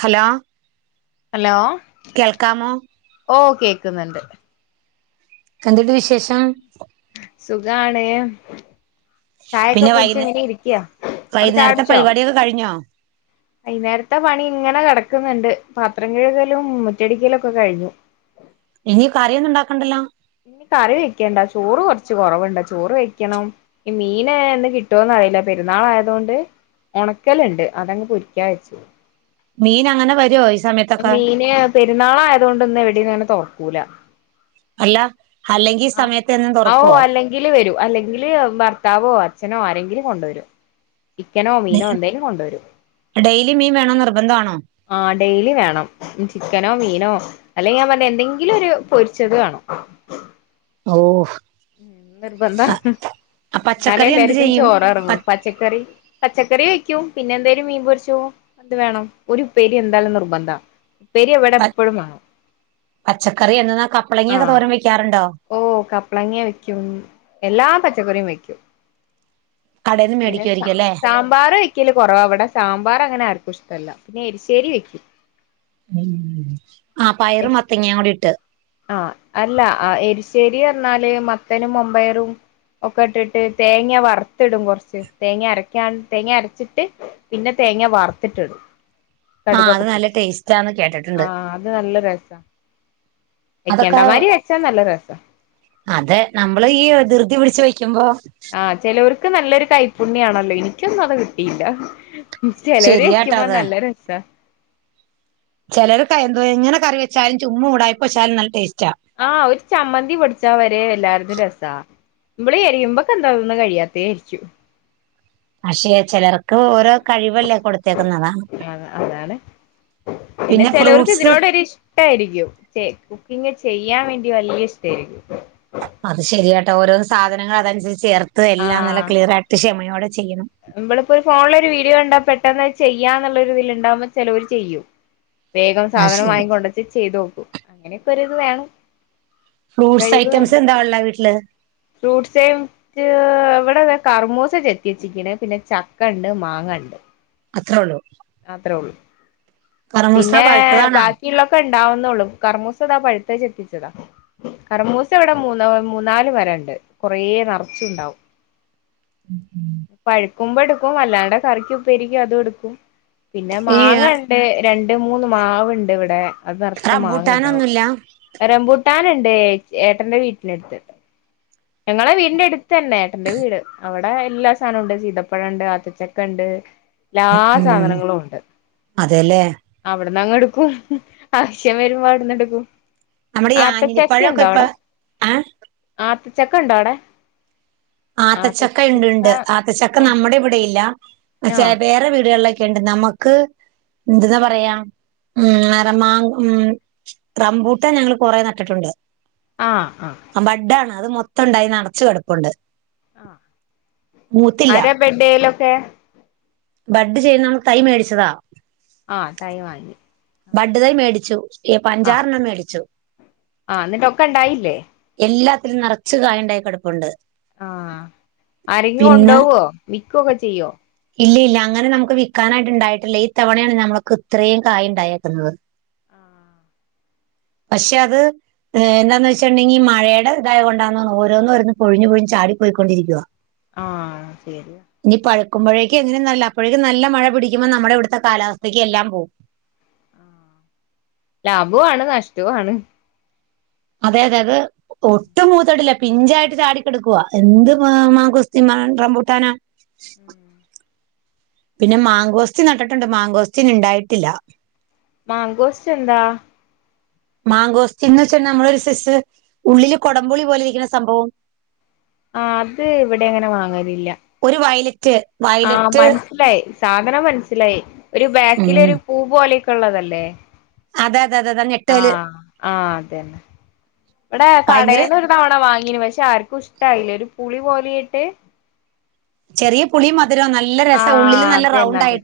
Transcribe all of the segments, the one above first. Hello hello കേൾക്കാമോ ഓ കേക്കുന്നുണ്ട് എന്തുണ്ട് വിശേഷം സുഖാണേ ചായൊക്കെ പിന്നെ കുടിച്ച് വൈകുന്നേ ഇങ്ങനെ ഇരിക്കയാ അവിടെ വൈകുന്നേരത്തെ ചാടിച്ചോ പരിപാടിയൊക്കെ കഴിഞ്ഞോ വൈന്നേരത്തെ പണി ഇങ്ങനെ കിടക്ക ക്കുന്നുണ്ട് പാത്രം കിഴുകലും മുറ്റടിക്കലൊക്കെ കഴിഞ്ഞു ഇനി കറിയൊന്നും ഉണ്ടാക്കണ്ടല്ലോ ഇനി കറി വെക്കണ്ട ചോറ് കുറച്ച് കുറവുണ്ട് ചോറ് വെക്കണം മീന് ഇന്ന് കിട്ടുവോന്ന് അറിയില്ല പെരുന്നാളായതൊണ്ട് ഉണക്കലുണ്ട് അതങ്ങ് പൊരിക്കാ വെച്ചു മീൻ അങ്ങനെ വരുവോ ദി മീന് പെരുന്നാളായതു കൊണ്ട് ഇന്ന് ഇവിടങ്ങനെ തുറ കൂല അല്ല അല്ലെങ്കി ഈ ആ സമയത്ത് എന്നും ഓ തുറക്കുവോ അല്ലെങ്കില് വരൂ അല്ലെങ്കില് ഭർത്താവോ അ അച്ഛനോ ആരെങ്കിലും കൊണ്ടുവരും ചിക്കനോ മീനോ എന്തേലും കൊണ്ടുവരും ഡെയിലി മീൻ വേണോന്ന് നിർബന്ധമാണോ ആ ഡെയ്ലി വേണം ചിക്കനോ മീനോ നോ അല്ലെങ്കി ഞാൻ പറഞ്ഞ എന്തെങ്കിലും ഒരു പൊരിച്ചത് വേണം ഓ ഉം നിർബന്ധവാ എന്നാലേ പച്ചക്കറി എന്ത് എല്ലാവർക്കും ചെയ്യും ചോറ് പ ഇറങ്ങൂ പച്ചക്കറി പച്ചക്കറി. ക്കും പിന്നെ എന്തായാലും മീൻ പൊരിച്ചതും എന്ത് വേണം ഒരു ഉപ്പേരി എന്തായാലും നിർബന്ധവാ. ഉപ്പേരി ഇവിടെ പ എപ്പോഴും വേണം. പച്ചക്കറി എന്നാ. കപ്പളങ്ങ ആ ഒക്കെ തോരൻ വെക്കാറുണ്ടോ. ഓ കപ്പളങ്ങ വെക്കും. എല്ലാ പച്ചക്കറിയും വെക്കും. കടേന്ന് പിന്നെ സാ മേടിക്കുവായിരിക്കും അല്ലേ സാമ്പാർ വെക്കല് കുറവാ, ഇവിടെ സാമ്പാർ അങ്ങനെ ആർ ഇഷ്ടല്ല പിന്നെ എരിശ്ശേരി വെക്കും. ഉം ആഹ് പയറ് എരി മത്തങ്ങ കൂടി ഇട്ട്. ആഹ് അല്ല ആഹ് എരിശ്ശേരി പറഞ്ഞാല് മത്തനും മമ്പയറും ഒക്കെ ഇട്ടിട്ട് തേങ്ങ വറുത്തിടും കൊറച്ച് തേങ്ങ അരക്കാൻ തേങ്ങ അരച്ചിട്ട് പിന്നെ തേങ്ങ വറുത്തിട്ട് ഇടും. ആഹ് കടുക് അത് ഒക്കെ നല്ല പൊടിച്ചിട്ട് ടേസ്റ്റാന്ന് കേട്ടിട്ടുണ്ട് ആഹ് അത് നല്ല രസ. അതൊക്കെ അതെ നമ്മള് ഈ ധൃതിപിടി ചോദിക്കുമ്പോ. ആഹ് ചിലവർ ക്ക് നല്ലൊരു കൈപ്പുണ്യം ആണല്ലോ, എനിക്കൊന്നും അത് കിട്ടിയില്ല. ചെലവര് ശരിയാട്ടോ വെക്കുമ്പോ നല്ല രസാ ചിലർ എന്തോ ഇങ്ങനെ കറി വെച്ചാലും ചുമ്മ ഉടായിപ്പച്ചാലും നല്ല ടേസ്റ്റ് ആ ഒരു ചമ്മന്തി പൊടിച്ചാ വരെ എല്ലാർത്തും രസാ ന്മള് എരിയുമ്പൊ എന്തോന്നേന്ന് കഴിയാത്തേ ആയിരിക്കും പക്ഷെ ചിലർക്ക് ഓരോ കഴിവല്ലേ കൊടുത്തേക്കുന്നതാണ് ആ അതാണ് പിന്നെ ചിലവർക്ക് ഇതിനോട് ഒരു ഇഷ്ട്ടായിരിക്കും കുക്കിംഗ് ചെയ്യാൻ വേണ്ടി വലിയ ഇഷ്ട്ടായിരിക്കും അത് ശരിയാട്ടോ ഓരോ- സാധനങ്ങൾ അതിനനുസരിച്ചു ചേ - അത് എല്ലാം നല്ല ആഹ് ക്ലിയറായിട്ട് ക്ഷമി- ഞ്ഞോട് നമ്മളിപ്പോ ഒരു ഫോണില് ഒരു വീഡിയോ കണ്ടാ പെട്- പെട്ടെന്ന് ചെയ്യാ എന്നുള്ളൊരീതു ഉണ്ടാവുമ്പോ ചിലർ ചെയ്യും വേഗം അത് സാധനം ശരിയാ വാങ്ങി കൊണ്ടെച്ച് ചെയ്തു നോക്കും അങ്ങനെ ഇപ്പൊരു ഇത് വേണം ഫ്രൂട്ട്സ് കഴിവ് ഐറ്റംസ് വേണം എന്താ ഉള്ള വീട്ടില് ഫ്രൂട്ട്സേം ക് അവള് കർമോസ ചെത്തി ചിക്കന് പിന്നെ ചക്ക ഇണ്ട് മാങ്ങ ഇണ്ട് അത്ര ഉള്ളൂ കറമൂസ പിന്നെ പഴുത്തതാണാ ബാക്കിയുള്ളൊക്കെ ഉണ്ടാവുന്നുള്ളു കർമ്മൂസതാ പഴു ചെത്തിച്ചതാ കർമൂസ ഇവടെ മൂന്ന് മൂന്നാല് മരണ്ട് കൊറേ നറച്ചുണ്ടാവും. ഉം ഉം ക്കുമ്പോ എടുക്കും അല്ലാണ്ടേ കറിക്ക് ഉപ്പേരിക്ക് അതും എടുക്കും പിന്നെ ഈ മാങ്ങണ്ട് രണ്ട് മൂന്ന് മാവ്ണ്ട് ഇവടെ അത് നെറച്ച് മാങ്ങണ്ടാവും റംബൂട്ടാനൊന്നുമില്ല റംമ്പൂട്ടാനി ഏ ഏട്ടന്റെ വീട്ടിന്റെ അടുത്ത് ഞങ്ങളെ വീടിൻറെ അടു ത്തന്നേ ഏട്ടന്റെ വീട് അവ [unintelligible] എല്ലാ സാനുണ്ട് സീതപ്പഴണ്ട് ആത്തച്ചക്ക ഇണ്ട് എല്ലാ സാധനങ്ങ് അതെല്ലേ അവിടന്ന് അങ്ങ് എടുക്കും ആവശ്യം വരുമ്പോ അവിടുന്ന് എടുക്കും നമ്മടെ ഈ ആത്തച്ചക്ക ആഞ്ഞിലിപ്പഴൊക്കെ ഇപ്പ ഏഹ് ചക്ക ഉണ്ടോവടെ ആത്തച്ചക്ക ണ്ട് ണ്ട് ആത്തച്ചക്ക ആ നമ്മുടെ ഇവിടെയില്ല. ആ ചെ വേറെ വീടുകളിലൊ ണ്ട് നമ്മക്ക് എന്തെന്നാ പറയാ ഉം അറമാ റംമ്പൂട്ടാൻ ഞങ്ങള് കൊറെ നട്ടിട്ടുണ്ട്. ആ ആ ബഡാണ് അത് മൊത്തം ഉണ്ടായി നറച്ചു കിടപ്പുണ്ട്. ആ മൂത്തില്ല അര ബെടെലൊ റ്റേ ബഡ് ചെയ്യുന്നോട് തൈ മേടിച്ചതാ ആ തൈ വാങ്ങി. ബഡ് തൈ മേടിച്ചു ആഹ് അഞ്ചാറണ്ണം മേടിച്ചു ആഹ് എന്നിട്ടൊക്കെ ഇണ്ടായില്ലേ എല് ഉം നിറച്ച് കായുണ്ടായ് കിടപ്പുണ്ട്. ആഹ് ആരെങ്കിലും പിന്നെ കൊണ്ടാവോ മിക് ക്കൊക്കെ ചെയ്യോ ഇല്ല ഇല്ല അങ്ങനെ നമുക്ക് വിക്കാനായിട്ട് ഇണ്ടായിട്ടില്ല ഈ തവണയാണ് നമ്മക്ക് ഇത്രയും കായ ഉണ്ടയേക്കുന്നത്. പക്ഷെ അത് എന്താന്ന് വെച്ചിട്ടുണ്ടെങ്കിൽ മഴയുടെ ഇതായത് കൊണ്ടാണ് ഓരോന്നും ഓരോന്ന് പൊഴിഞ്ഞു പൊഴിഞ്ഞു ചാടിപ്പോയിക്കൊണ്ടിരിക്കുവാ. ആ ശരിയാ മ്പോഴേക്ക് ഇതിനും നല്ല അപ്പോഴേക്ക് നല്ല മഴ പിടിക്കുമ്പോൾ നമ്മുടെ ഇവിടുത്തെ കാലാവസ്ഥക്ക് എല്ലാം പോകും. ആ ലാഭവുവാണ് നഷ്ടവുവാണ് അതെ അതെ അത് ഒട്ട് [unintelligible] പിഞ്ചായ്ട്ട് ചാടിക്കെടക്കുവാ എന്ത് മാം [unintelligible] റംബുട്ടാന, ഉം പിന്നെ മാങ്കോസ്റ്റ് നട്ട്ട്ടുണ്ട്. മാങ്കോസ്റ്റ് ഇണ്ടായിട്ടില്ല. മാംങ്കോസ്റ്റ് എന്താ? മാങ്കോസ് എന്ന് വെച്ചാ നമ്മളൊരു സിസ് ഉള്ളില് കൊടം പുളി പോലെ ഇരിക്ണ സംഭവം ആ അത് ഇവ്ടെ അങ്ങനെ വാങ്ങലില്ല റ്റ് ആഹ് വയലറ്റ് മനസ്സിലായി സാധനം മനസ്സ്ലായി ഒര് ബാക്കില് ഉം ഒരു പൂ പോലെ ഉള്ളതല്ലേ അതെ അതെ അതെ അതെ ആ ഞെട്ടല് ആ അത് ന്നെ ഇവിടെ ഭയങ്കര കടെന്ന് ഒരു തവണ വാങ പക്ഷെ ആർക്കും ഇഷ്ട്ടാഴില ഒരു പുളി പോലെ ട്ട് ചെറിയ പുളിയും മ ആ അതന്നെ അതെ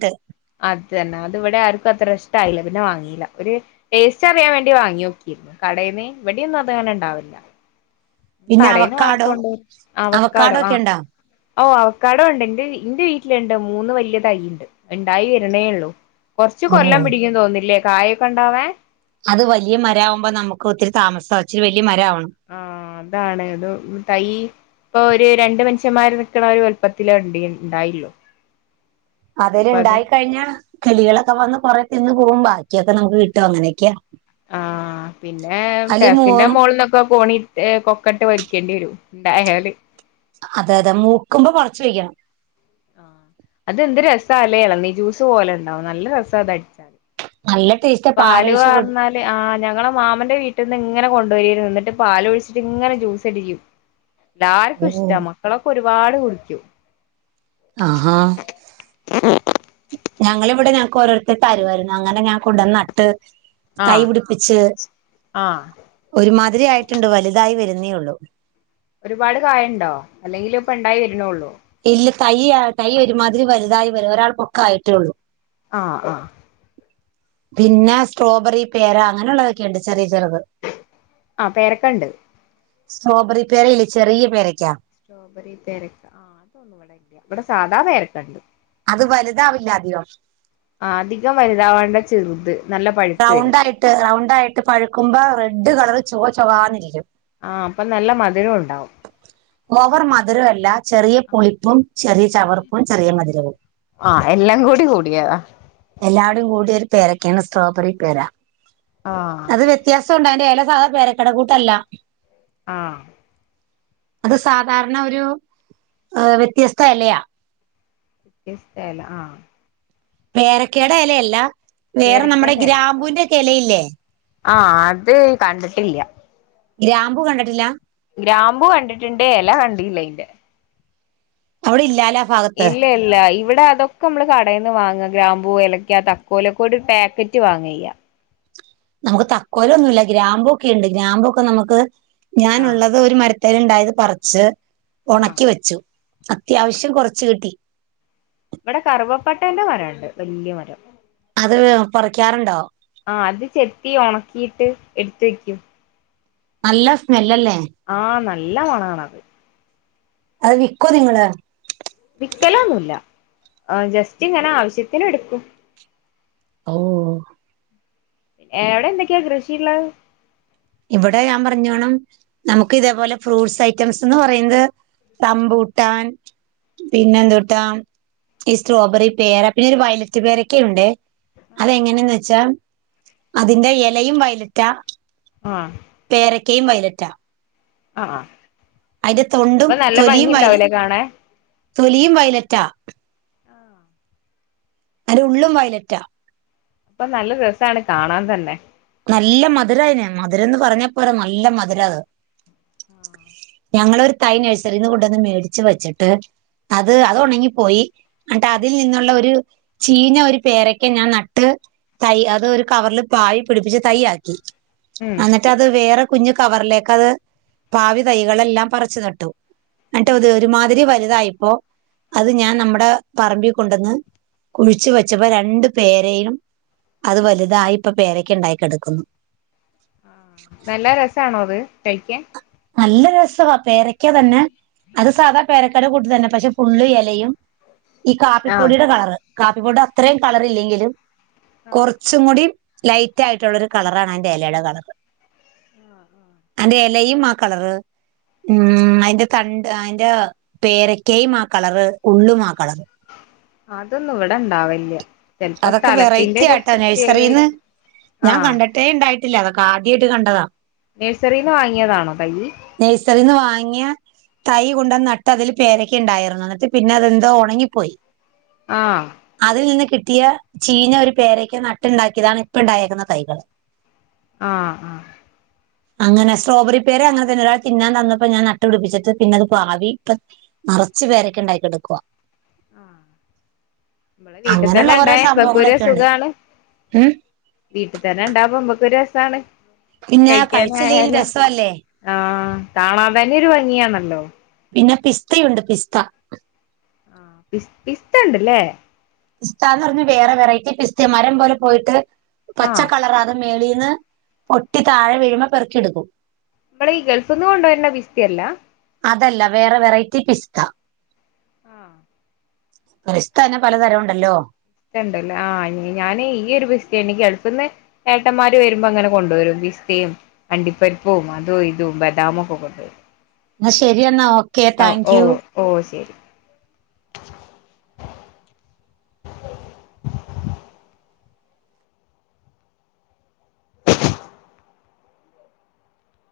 അതന്നെ അത് വിടെ ആ ർക്കും അത്ര ഇഷ്ടായില്ല. പിന്നെ വാങ്ങീല്ല. ഒരു ടേസ്റ്റ് അറിയാൻ വേണ്ടി വാങ്ങി നോക്കിരുന്നു. കടേന്ന് ഇവിട്യാന്നും അത് അങ്ങനെ ഉണ്ടാവൽല്ല. പിന്നെ അവക്കാടോ അവക്കാടോ ഒക്കെ ഉണ്ടോ ഓ അവക്കാഡോ ഇണ്ട്. ഇന്റെ വി ഇന്റെ വീട്ടില്ണ്ട്. മൂന്ന് വല്യ തയ്യ്ണ്ട്. ഇണ്ടായി വരണേള്ളു. കൊറച്ച് ഓ കൊല്ലം പിടിക്കും. തോന്നില്ലേ കായൊക്കെ ഉണ്ടോവാൻ. അത് വലിയ മരാവുമ്പൊ നമുക്ക് ഒത്തിരി താമസാ ഇച്ചിരി വല് ആഹ് അതാണ് അത് തൈ ഇപ്പൊ ഒരു രണ്ട് മൻഷമ്മാര് നിക്കണ ഒരു വൽപത്തിലാ ഇണ്ടേ ഇണ്ടായിള്ളു. അതില് ഇണ്ടായി കഴിഞ്ഞാ കിളികളൊക്കെ വന്ന് കൊറേ തിന്ന് പോവും. ബാക്കിയൊക്കെ നമുക്ക് കിട്ടും. അങ്ങനൊക്കെയാ. ആഹ് പിന്നെ മൂ ടെറസിന്റെ മോള്ന്നൊക്കെ കോണിട്ട് കൊക് ക്ക്ട്ട് വലിക്കേണ്ടി വരും ഇണ്ടായാല്. അതെ അതെ മൂക്കുമ്പോ പറച്ച് വെക്കണം ആഹ് അതെന്ത് രസാല്ലേ? എളനീ ജ്യൂസ് പോലെ ഇണ്ടാവും. നല്ല രസാ അതടിച്ചാല്. നല്ല ടേസ്റ്റ് പാല് പാലൊഴിച്ച് കൊടു വാർന്നാല്, ആ ഞങ്ങളെ മാമന്റെ വീ ട്ട്ന്ന് ഇങ്ങനെ കൊണ്ടുവരേര്ന്നു. എന്നിട്ട് പാല് ഒഴിച്ചിട്ട് ഇങ്ങനെ ജൂസടിക്കും. എല്ലാർക്കു ഓ ഇഷ്ടാ മക്കളൊക്കെ ഒരുപാട് ഇട്ട് കുടിക്കും ആഹാ. ഞങ്ങളിവിടെ ഞങ് കൊറേയൊക്കെ തരുവാര്ന്നു. അങ്ങനെ ഞാൻ കൊണ്ട് നട്ട് ആഹ് തൈപിടിപ്പിച്ച് ആഹ് ഒരുമാതിരി ആയിട്ട്ണ്ട് വലുതായി വര് എന്നെ ഒള്ളു ഒരുപാട് കായണ്ടോ? അല്ലെങ്കില് ഇപ്പ ഇണ്ടായി വര്ണൊള്ളോ? ഇല്ല തയ്യാ തൈ ഒരുമാതിരി വല്തായി വര ഒരാൾ പൊക്കായിട്ടെള്ളൂ ആ ആ പിന്നെ സ്ട്രോബറി, പേര അങ്ങനൊള്ളതൊക്കെയുണ്ട് ചെറിയ ചെ അ പേരക്കണ്ട് സ്ട്രോബറി പേരയില്ലെ ചെറിയ പേരക്കാ സ്ട്രോബറി പേരക്ക ആഹ് അതൊന്നു ഇവടെ ഇല്ല. ഇവടെ സാധാ പേരക്ക ഇണ്ട്. അത് വല്താവില്ലാധികം ആ അധികം വല്താവണ്ട ചെറ്ത്. റൗണ്ടായിട്ട് റൗണ്ടായിട്ട് പഴ്ക്ക്മ്പോ റെഡ്ഡ് കളറ് ചൊവ ചൊവാന്നിരിക്കും ആഹ് അപ്പൊ നല്ല മധുരം ഉണ്ടാവും ഓവർ മധുരൊല്ല ചെറിയ പുളിപ്പും ചെറിയ ചവർപ്പും ചെറിയ മധുരവും ആ എല്ലാം കൂടി കൂടിയോ എല്ലാടും കൂടിയൊരു പേരക്കയാണ് സ്ട്രോബെറി പേര ആഹ് അത് വ്യത്യാസൊണ്ട് അയിന്റെല പേരക്കേട കൂട്ടല്ല ആ അത് സാധാരണ ഒരു വ്യത്യസ്തയെലയാ വ്യത്യസ്തയെല ആ പേരക്കയടെയെലയല്ല വേറെ നമ്മുടെ പേരക്കേന്റെ ഗ്രാമ്പുന്റെക്കലയില്ലേ ആ അത് കണ്ടിട്ടില്ല ഗ്രാമ്പൂ കണ്ടിട്ടില്ലാ ഗ്രാമ്പൂ കണ്ടിട്ടണ്ട് എല കണ്ടീല്ലയിന്റെ അവിടെയില്ലാലാ ആ ഭാഗത്ത് ഇവിടതൊക്കെ നമ്മള് കടെന്ന് വാങ്ങ ഗ്രാംമ്പൂ ഏലക്ക തക്കോലൊക്കൊരു പാക്കറ്റ് വാങ്ങയ ചെയ്യാ നമുക്ക് തക്കോലൊന്നുല്ല ഗ്രാമ്പൂക്കെണ്ട് ഗ്രാമമ്പൂക്കെ നമക്ക് ആഹ് ഞാനുള്ളത് ഒരു മര തല്ണ്ടായത് പർച്ച് ആഹ് ഉണക്കിവെച്ചു അത്യാവശ്യം കുറച്ച് കിട്ടി ഇവിടെ കറുവപ്പട്ടേന്റെ മരംണ്ട് വല്യമരം അത് പറിക്കാറുണ്ടോ ആ അത് ചെത്തി ഉണക്കിയിട്ട് എടുത്ത് വെക്കും നല്ല സ്മെല്ലല്ലേ ആ നല്ല മണാണത് അത് വിക്കോ നിങ്ങള് ആ ജസ്റ്റ് ഇങ്ങനെ ആവശ്യത്തിന് എട്ക്കും ഓ എവിടെ എന്തൊക്കെയാ കൃഷിള്ളെ ഇവിടെ ഞാൻ പറഞ്ഞോണം നമക്ക് ഇതേപോലെ ഫ്രൂട്ട്സ് ഐറ്റംസ്ന്ന് പറയന്നത് റംമ്പൂട്ടാൻ പിന്നെ ന്തുട്ടാ ഈ സ്ട്രോബെറി പേരാ പിന്നെ ഒരു വയലറ്റ് പേരക്കെ ഉണ്ട് ആഹ് അതെങ്ങനെയന്ന് വെച്ചാ അതിന്റെ എ ലയും വൈലറ്റ ആഹ് ക്കേം വൈലറ്റാ അ ആഹ് അയ്ന്റെ തൊണ്ടും അപ്പൊ നല്ല ഭംഗി തൊലിയും വയല ഉണ്ടാവൂലേ കാണാൻ തൊലിയും വൈലറ്റാ അയ്ന്റെ ഉള്ളും വൈലറ്റാ അപ്പൊ നല്ല രസാണ് കാണാൻ തന്നെ നല്ല മധുരായിന് മധുരമെന്ന് പറഞ്ഞാ പോരാ നല്ല മധുരവാ അത് ഞങ്ങളൊരു തൈ നഴ്സറീന്ന് കൊണ്ടുവന്ന് മേടിച്ചു വെച്ചിട്ട് അത് അത് ഉണങ്ങിപ്പോയി എന്നിട്ട് അതിൽ നിന്നുള്ള ഒരു ചീഞ്ഞ ഒരു പേരക്ക ഞാൻ നട്ട് തൈ അത് ഒരു കവറില് തൈ പിടിപ്പിച്ച് തൈയ്യാക്കി ഉം അന്നിട്ട് അത് വേറെ കുഞ്ഞ് കവറിലേക്ക് അത് പാകിയ തൈകളെല്ലാം പറിച്ചു നട്ടു എന്നിട്ട് ഉം അത് ഒരുമാതിരി വലു തായിപ്പോ അത് ഞാൻ നമ്മുടെ പറമ്പിൽ കൊണ്ടുന്ന് കുഴിച്ച് വെച്ചപ്പോ രണ്ട് പേരയും അത് വലുതായി ഇപ്പോ പേര ക്ക ഉണ്ടായി കിടക്കുന്നു നല്ല രസാണോ അത് കഴിക്കാൻ നല്ല രസവാ പേരക്ക തന്നെ അത് സാധാ പേര ക്കാടെ കൂട്ട് തന്നെ പക്ഷെ ഫുള്ള് ഇലയും ഈ ആഹ് കാപ്പിപ്പൊടിയുടെ കളറ് കാപ്പിപൊടീടെ അത്രയും കളർ ഇല്ലെങ്കിലും ആഹ് കുറച്ചും കൂടി ലൈറ്റ് ആയിട്ടുള്ളൊരു കളറാണ് അതിന്റെ ഇലയുടെ കളറ്. ആഹ് ആഹ് ലയുംമ കളർ ഇം അതിന്റെ തണ്ട് അതിന്റെ പേരക്കയും ആ കളറ് ഉള്ളും ആ കളറ് അതൊന്നും ഇവിടെ ഇണ്ടാവില്ല. ചിലപ്പോ അതൊക്കെ സ്ഥലത്തിന്റെ വെറൈറ്റി ഒരു ആയിട്ടാ നഴ്സറിന്ന് പ്രത്യേകായിരിക്കും ആഹ്. ട്ടില്ല അതൊക്കെ ആദ്യായിട്ട് കണ്ടതാ. നേഴ്സറീന്ന് വാ ങ്ങിയതാണോ തയ്യ്? ങ്ങിയ തൈ കൊണ്ട് നട്ട് അതില് പേരക്കെ ഇണ്ടായിരുന്നു. എന്നിട്ട് പിന്നെ അതെന്തോ ഒണങ്ങിപ്പോയി. ആഹ് കിട്ടിയ ചീഞ്ഞ ഒരു പേരക്ക നട്ടുണ്ടാക്കിയതാണ് ഇപ്പ ഇണ്ടായേക്കുന്ന തൈകള് ആ ആ അങ്ങനെ സ്ട്രോബെറി പേരെ അങ്ങനെ തന്നെ ഒരാൾ തിന്നാൻ തന്നപ്പോ ഞാൻ നട്ടു പിടിച്ചിട്ട് പിന്ന അത് പാവി ഇപ്പ നറച്ച് പേരക്ക ഉണ്ടായി കെടക ആ നമ്മടെ വീട്ടിൽ അങ്ങനെയുള്ള തന്നെ ഓരോ ഇണ്ടായ ക്കൊരു സംഭവങ്ങളൊക്കെ ഉണ്ട് സുഖാണ് ഉം വീട്ടി തന്നെ ഉണ്ടാവ്മ്പോ നമ്മോകൊര് സാണ് പിന്നെ കഴിക്കാന കഴിച്ചില്ലേലും ആയാലോ രസമല്ലേ ആ കാണാൻ തന്നെ ഒരു ഭംഗിയാണല്ലോ പിന്നെ പിസ്തയുണ്ട് പിസ്ത ആ പി പിസ്ത ഇണ്ട്ല്ലേ പിസ്താന്ന് പറഞ്ഞഞ് വേറെ വെറൈറ്റി പിസ്ത മരം പോലെ പോയിട്ട് ആ പച്ച കളറ അത് മേളിൽ ന്ന് പൊട്ടി താഴെ വീഴുമ്പോ പെറ്ക്കിടുക്കും നമ്മള് ഈ ഗൾഫ് നിന്ന് കൊണ്ടുവരുന്ന പിസ്തല്ല അതല്ല വേറെ വെറൈറ്റി പിസ്ത ആ പിസ്തന്നെ പലതരംണ്ടല്ലോ ഉണ്ടല്ലോ ആ ഞാന് ഈയ ഒരു പിസ്ത എനിക്ക് ഗൾഫ്ന് ഏട്ടന്മാര് വരുമ്പോ അങ്ങനെ കൊണ്ടോരും പിസ്തയും അണ്ടിപ്പരിപ്പും അതും ഇതും ബദാമും ഒക്കെ കൊണ്ടുവരും എന്ന ശെരിയെന്ന ഓ ഓ ഓ ഓ ശെരി [inaudible]